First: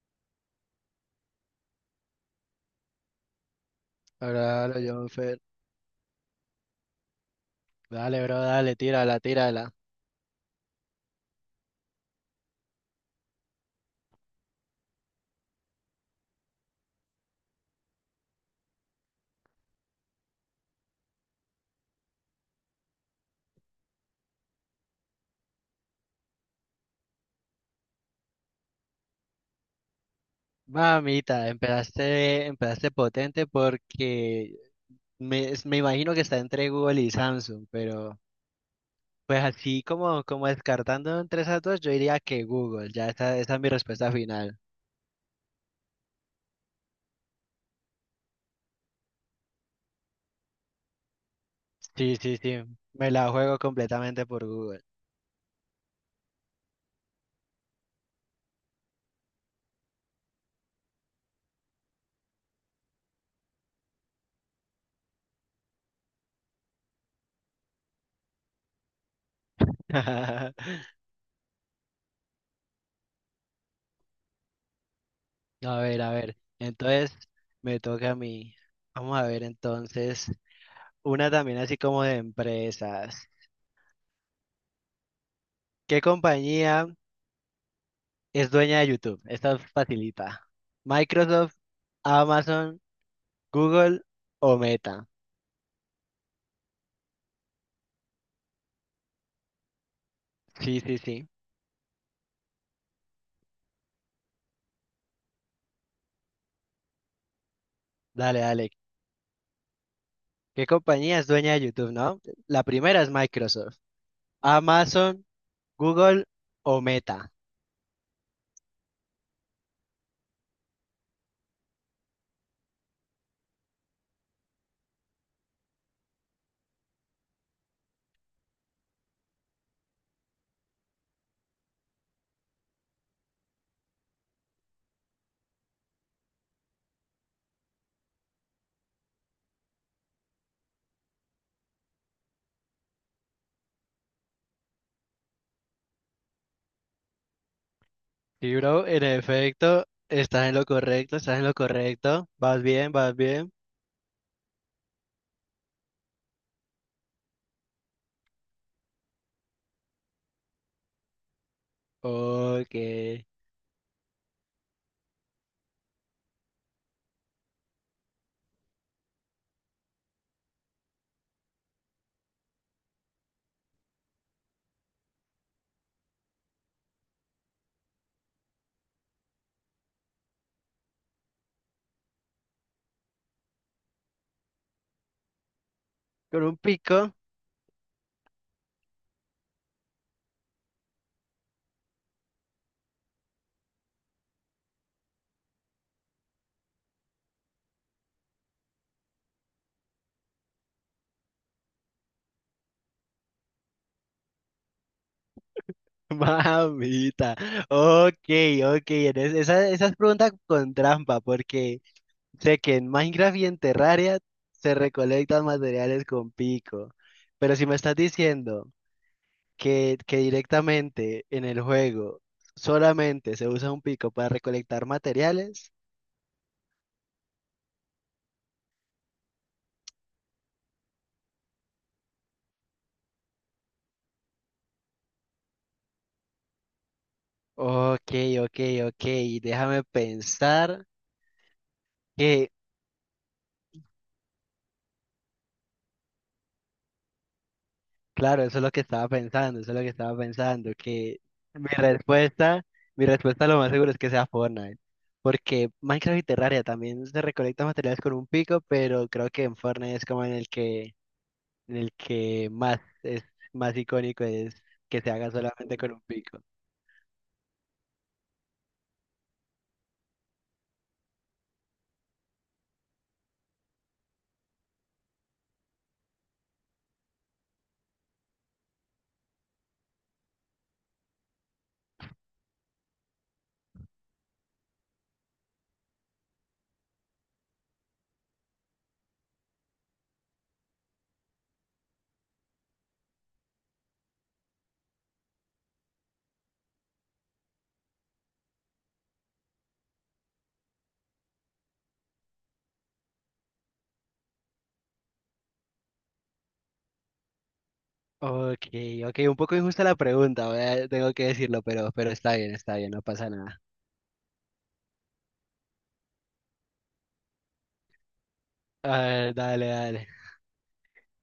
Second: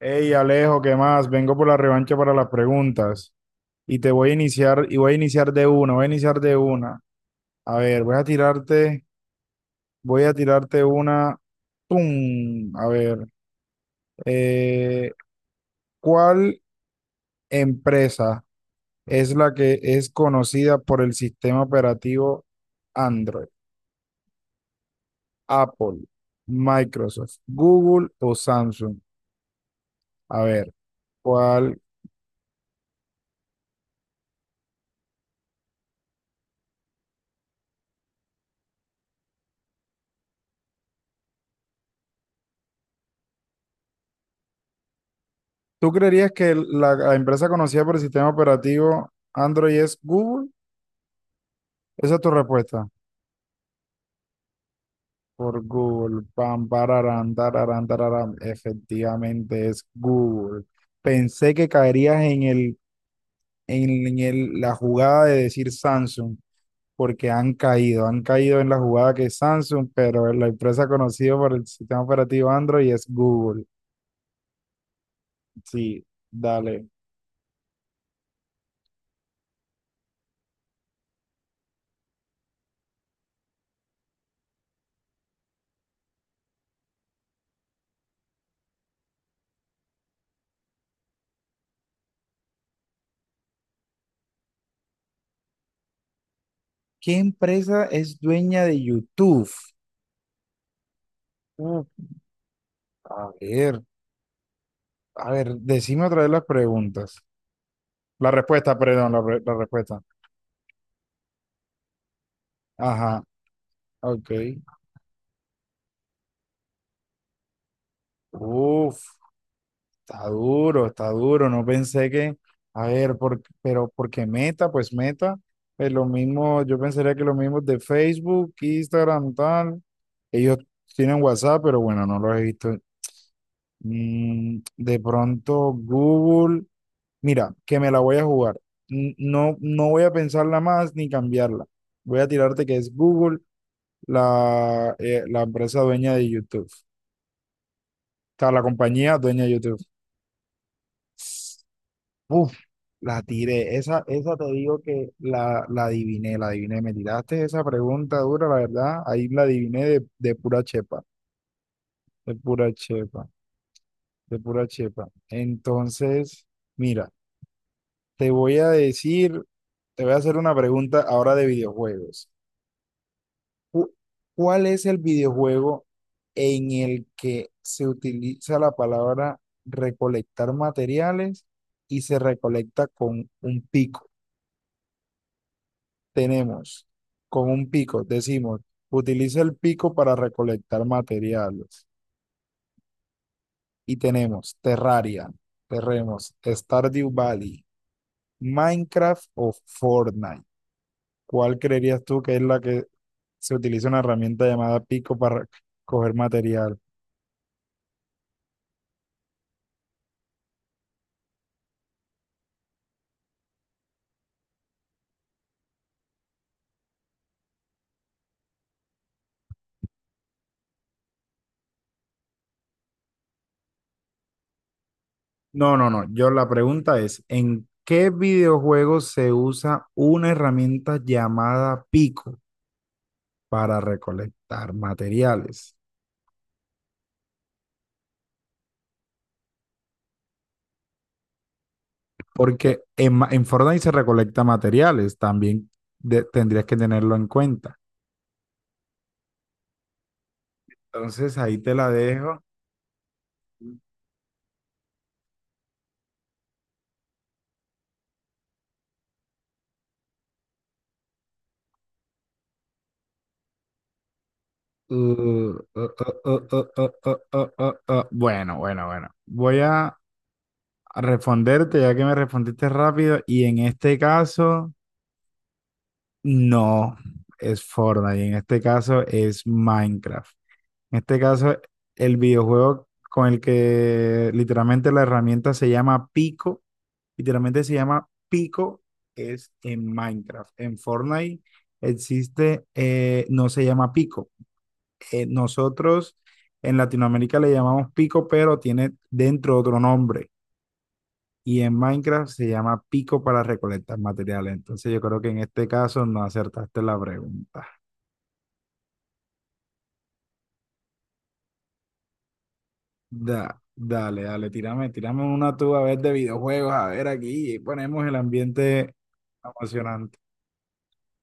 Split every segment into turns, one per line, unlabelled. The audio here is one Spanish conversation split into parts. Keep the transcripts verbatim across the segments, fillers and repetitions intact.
Hey Alejo, ¿qué más? Vengo por la revancha para las preguntas y te voy a
Ahora, ahora,
iniciar y voy a
Jonfer.
iniciar de una, voy a iniciar de una. A ver, voy
Dale,
a
bro, dale,
tirarte,
tírala, tírala.
voy a tirarte una. ¡Pum! A ver, eh, ¿cuál empresa es la que es conocida por el sistema operativo Android? Apple, Microsoft, Google o Samsung. A ver,
Mamita,
¿cuál?
empezaste, empezaste potente porque me, me imagino que está entre Google y Samsung, pero pues así como, como descartando entre esas dos, yo diría que Google, ya esa, esa es mi respuesta final.
¿Tú creerías que la la empresa conocida por el sistema operativo Android es Google? Esa
Sí,
es tu
sí, sí,
respuesta.
me la juego completamente por Google.
Por Google. Pam, pararán, tararán, tararán. Efectivamente es Google. Pensé que caerías en el, en, en el, la jugada de decir Samsung, porque han caído, han caído en la jugada que es Samsung, pero la empresa conocida por el sistema operativo Android es Google.
A ver,
Sí,
a ver,
dale.
entonces me toca a mí. Vamos a ver entonces, una también así como de empresas. ¿Qué compañía es dueña de YouTube? Esta facilita. Microsoft, Amazon, Google o Meta.
¿Qué empresa es dueña de YouTube?
Sí, sí, sí.
Uh, a ver, a ver, decime otra vez las preguntas. La
Dale, dale.
respuesta, perdón, la, re- la respuesta.
¿Qué compañía es dueña de YouTube, no? La primera es
Ajá,
Microsoft.
ok.
Amazon, Google o Meta.
Uf, está duro, está duro. No pensé que, a ver, por- pero porque Meta, pues Meta, es lo mismo, yo pensaría que lo mismo de Facebook, Instagram, tal. Ellos tienen WhatsApp, pero bueno, no los he visto. Mm, de pronto Google, mira, que me la voy a jugar. N- No, no voy a pensarla más ni cambiarla. Voy a tirarte que es Google, la, eh, la empresa dueña de YouTube. O sea,
Sí,
la
bro, en
compañía dueña de YouTube.
efecto, estás en lo correcto, estás en lo correcto.
Uf,
Vas bien, vas
la
bien.
tiré. Esa, esa te digo que la, la adiviné, la adiviné. Me tiraste esa pregunta dura, la verdad. Ahí la adiviné de, de pura chepa, de pura
Ok.
chepa, de pura chepa. Entonces, mira, te voy a decir, te voy a hacer una pregunta ahora de videojuegos. Cu- ¿Cuál es el videojuego en el que se utiliza la palabra recolectar materiales y se recolecta con un pico?
Con un
Tenemos
pico.
con un pico, decimos, utiliza el pico para recolectar materiales. Y tenemos Terraria, tenemos Stardew Valley, Minecraft o Fortnite. ¿Cuál creerías tú que es la que se utiliza una herramienta llamada pico para coger material?
Mamita. Ok, ok. en es- Esa, esa es pregunta con trampa, porque sé que en Minecraft y en Terraria se recolectan materiales con pico, pero si me estás diciendo que, que directamente en el juego solamente se usa un pico para recolectar materiales,
No, no, no. Yo la pregunta es, ¿en qué videojuego se usa una herramienta llamada pico para recolectar materiales?
ok, ok, ok, déjame pensar que,
Porque en, ma- en Fortnite se recolecta materiales, también de- tendrías que tenerlo en cuenta.
claro, eso es lo que estaba pensando, eso es lo que estaba pensando, que
Entonces ahí
mi
te la dejo.
respuesta, mi respuesta lo más seguro es que sea Fortnite. Porque Minecraft y Terraria también se recolectan materiales con un pico, pero creo que en Fortnite es como en el que El que más es más icónico es que se haga
Uh,
solamente
uh,
con un
uh,
pico.
uh, uh, uh, uh, uh, uh. uh. Bueno, bueno, bueno. Voy a a responderte ya que me respondiste rápido y en este caso no es Fortnite, en este caso es Minecraft. En este caso el videojuego con el que literalmente la herramienta se llama Pico. Literalmente se llama Pico, es en Minecraft. En Fortnite existe, eh, no se llama Pico. Eh, nosotros en Latinoamérica le llamamos Pico, pero tiene dentro otro nombre. Y en Minecraft se llama Pico para recolectar materiales. Entonces yo creo que en este caso no acertaste la pregunta.
Ok, ok, un poco injusta la pregunta, voy tengo que decirlo, pero, pero está bien, está bien, no pasa
Da,
nada.
dale, dale, tírame, tírame una tú a ver de videojuegos, a ver aquí, y ponemos el ambiente
A ver, dale, dale,
emocionante.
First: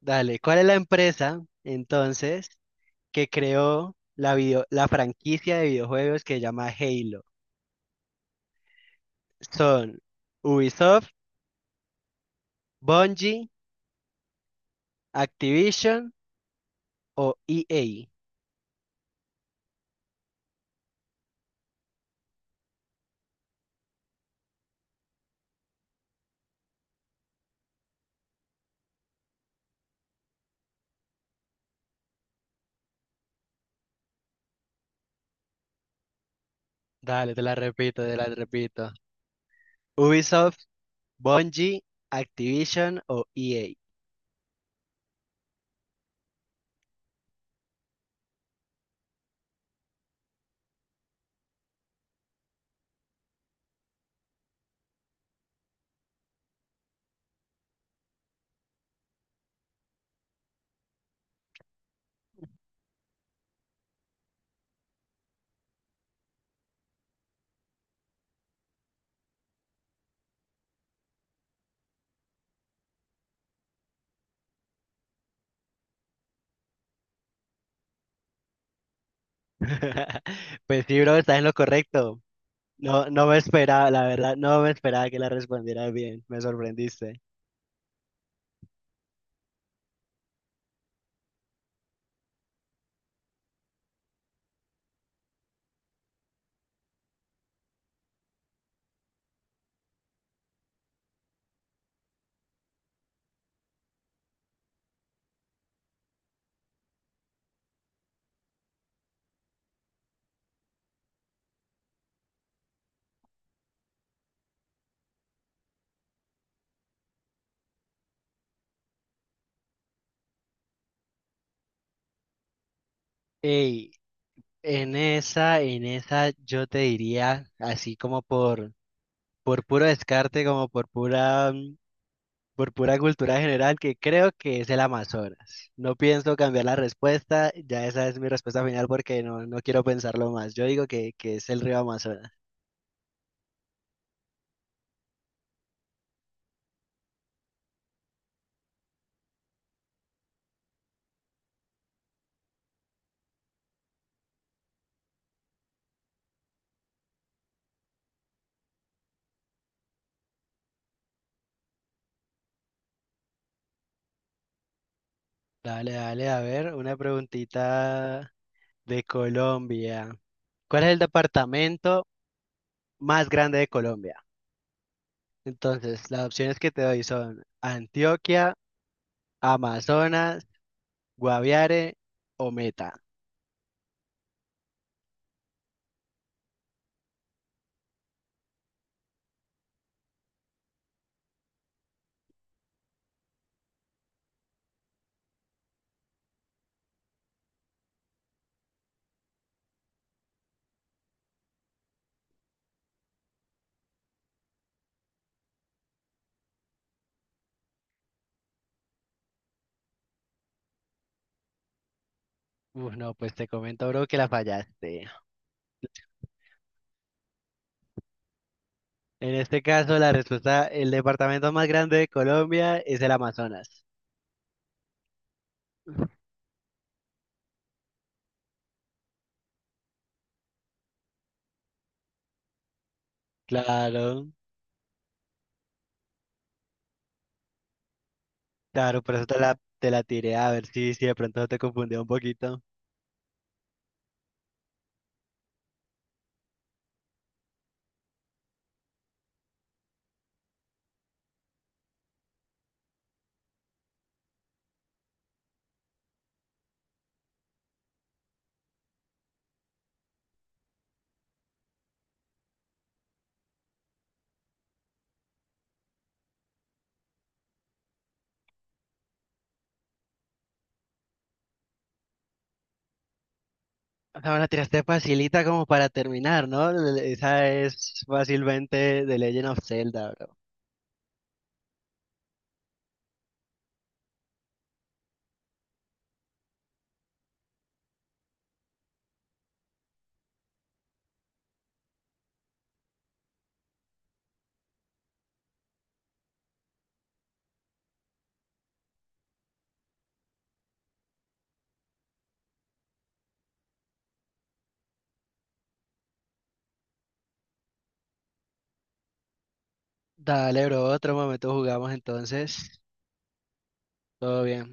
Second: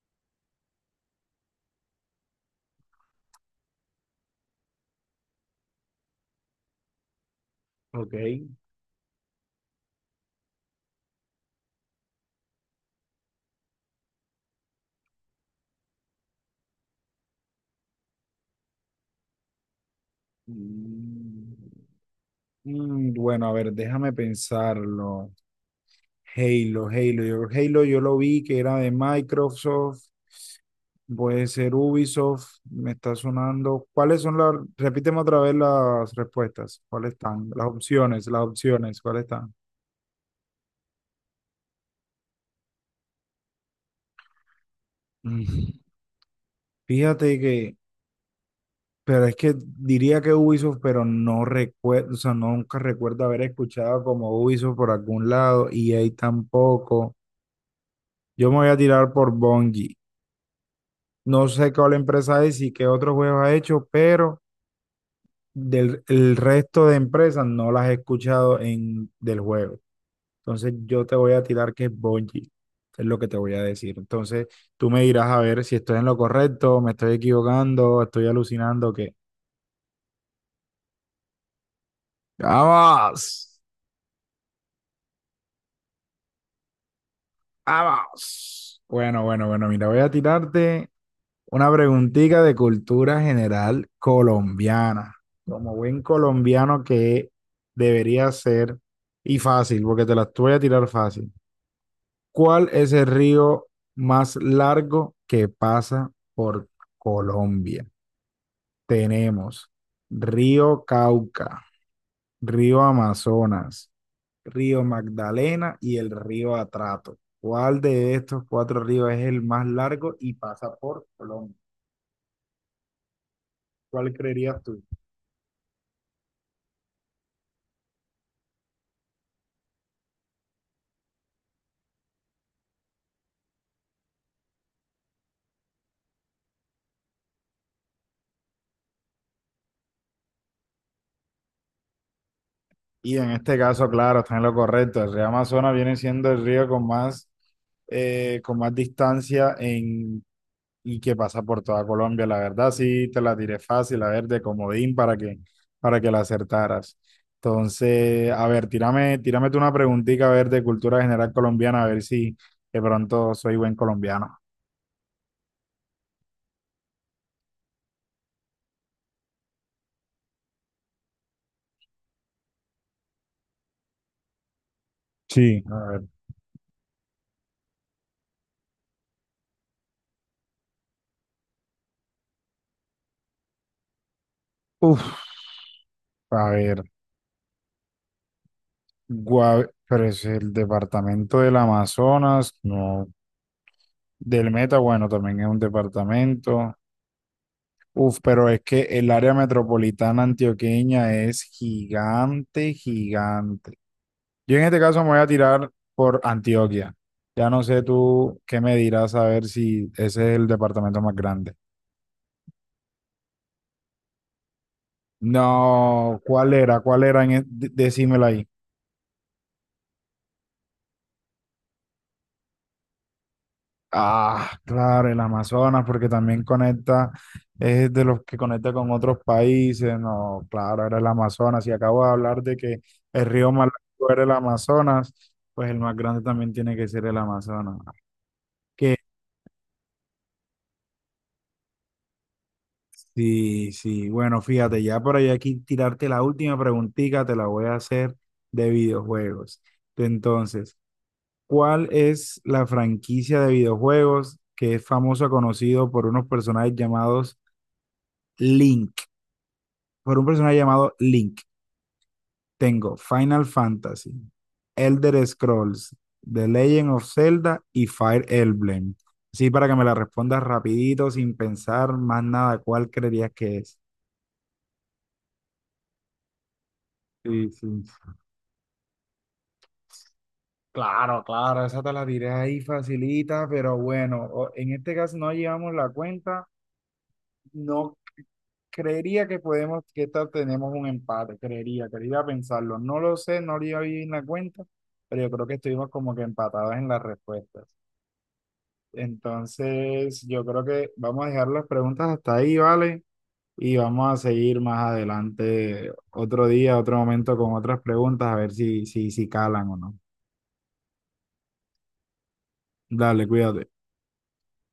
dale. ¿Cuál es la empresa entonces que creó la video, la franquicia de videojuegos que se llama Halo?
Ok.
¿Son Ubisoft, Bungie, Activision o E A?
Mm. Mm, bueno, a ver, déjame pensarlo. Halo, Halo. Yo, Halo yo lo vi que era de Microsoft, puede ser Ubisoft, me está sonando. ¿Cuáles son las? Repíteme otra vez las respuestas. ¿Cuáles
Dale, te
están?
la
Las
repito, te la
opciones, las
repito.
opciones, ¿cuáles están?
Ubisoft, Bungie, Activision o E A.
Mm, Fíjate que, pero es que diría que Ubisoft, pero no recuerdo, o sea, nunca recuerdo haber escuchado como Ubisoft por algún lado y ahí tampoco. Yo me voy a tirar por Bungie. No sé cuál empresa es y qué otros juegos ha hecho, pero del el resto de empresas no las he escuchado en del juego. Entonces yo te voy a tirar que es Bungie, es lo que te voy a decir. Entonces tú me dirás a ver si estoy en lo correcto, me estoy equivocando, estoy alucinando, que
Pues sí, bro, estás en lo correcto. No, no me
¡vamos!
esperaba, la verdad, no me esperaba que la respondieras bien. Me sorprendiste.
¡Vamos! Bueno, bueno, bueno, mira, voy a tirarte una preguntita de cultura general colombiana. Como buen colombiano que debería ser, y fácil, porque te las voy a tirar fácil. ¿Cuál es el río más largo que pasa por Colombia? Tenemos Río Cauca, Río Amazonas, Río Magdalena y el río Atrato. ¿Cuál de estos cuatro ríos es el más largo y pasa por Colombia?
Ey,
¿Cuál creerías tú?
en esa, en esa yo te diría, así como por, por puro descarte, como por pura, mm, por pura cultura general, que creo que es el Amazonas. No pienso cambiar la respuesta, ya esa es mi respuesta final porque no, no quiero pensarlo más. Yo digo que, que es el río Amazonas.
Y en este caso, claro, está en lo correcto. El río Amazonas viene siendo el río con más, eh, con más distancia en, y que pasa por toda Colombia. La verdad, sí, te la tiré fácil, a ver, de comodín para que, para que la acertaras. Entonces, a ver, tírame, tírame tú una preguntita, a ver, de cultura general colombiana, a ver si de pronto soy buen colombiano.
Dale, dale, a ver, una preguntita de Colombia. ¿Cuál es el departamento más grande de Colombia?
Sí. A ver.
Entonces, las opciones que te doy son Antioquia, Amazonas, Guaviare o Meta.
Uf, a ver. Guave- pero es el departamento del Amazonas, no. Del Meta, bueno, también es un departamento. Uf, pero es que el área metropolitana antioqueña es gigante, gigante. Yo en este caso me voy a tirar por Antioquia. Ya no sé tú qué me dirás a ver si ese es el departamento más grande.
Uf, no, pues te comento, bro, que la fallaste.
No, ¿cuál era? ¿Cuál era? En e- de- Decímelo ahí.
En este caso, la respuesta, el departamento más grande de Colombia es el Amazonas.
Ah, claro, el Amazonas, porque también conecta, es de los que conecta con otros países, no, claro, era el Amazonas, y acabo de hablar de que el río más largo era
Claro,
el Amazonas, pues el más grande también tiene que ser el Amazonas. Que
claro, por eso te la, te la tiré a ver si, si de pronto te confundió un poquito.
sí, sí, bueno, fíjate, ya por ahí aquí tirarte la última preguntita, te la voy a hacer de videojuegos. Entonces, ¿cuál es la franquicia de videojuegos que es famosa, conocido por unos personajes llamados Link? Por un personaje llamado Link. Tengo Final Fantasy, Elder Scrolls, The Legend of Zelda y Fire Emblem. Sí, para que me la respondas rapidito, sin pensar más nada, ¿cuál creerías que es?
O sea, me la tiraste facilita como para terminar, ¿no? Esa
Sí, sí.
es fácilmente The Legend of Zelda, bro.
Claro, claro, esa te la diré ahí facilita, pero bueno, o- en este caso no llevamos la cuenta. No creería que podemos, que esta tenemos un empate, creería, quería pensarlo. No lo sé, no llevo bien la cuenta, pero yo creo que estuvimos como que empatados en las respuestas. Entonces, yo creo que vamos a dejar las preguntas hasta ahí, ¿vale? Y vamos a seguir más adelante otro día, otro momento con otras preguntas, a ver si, si, si calan o no.
Dale, bro, otro momento jugamos entonces.
Dale, cuídate.
Todo bien.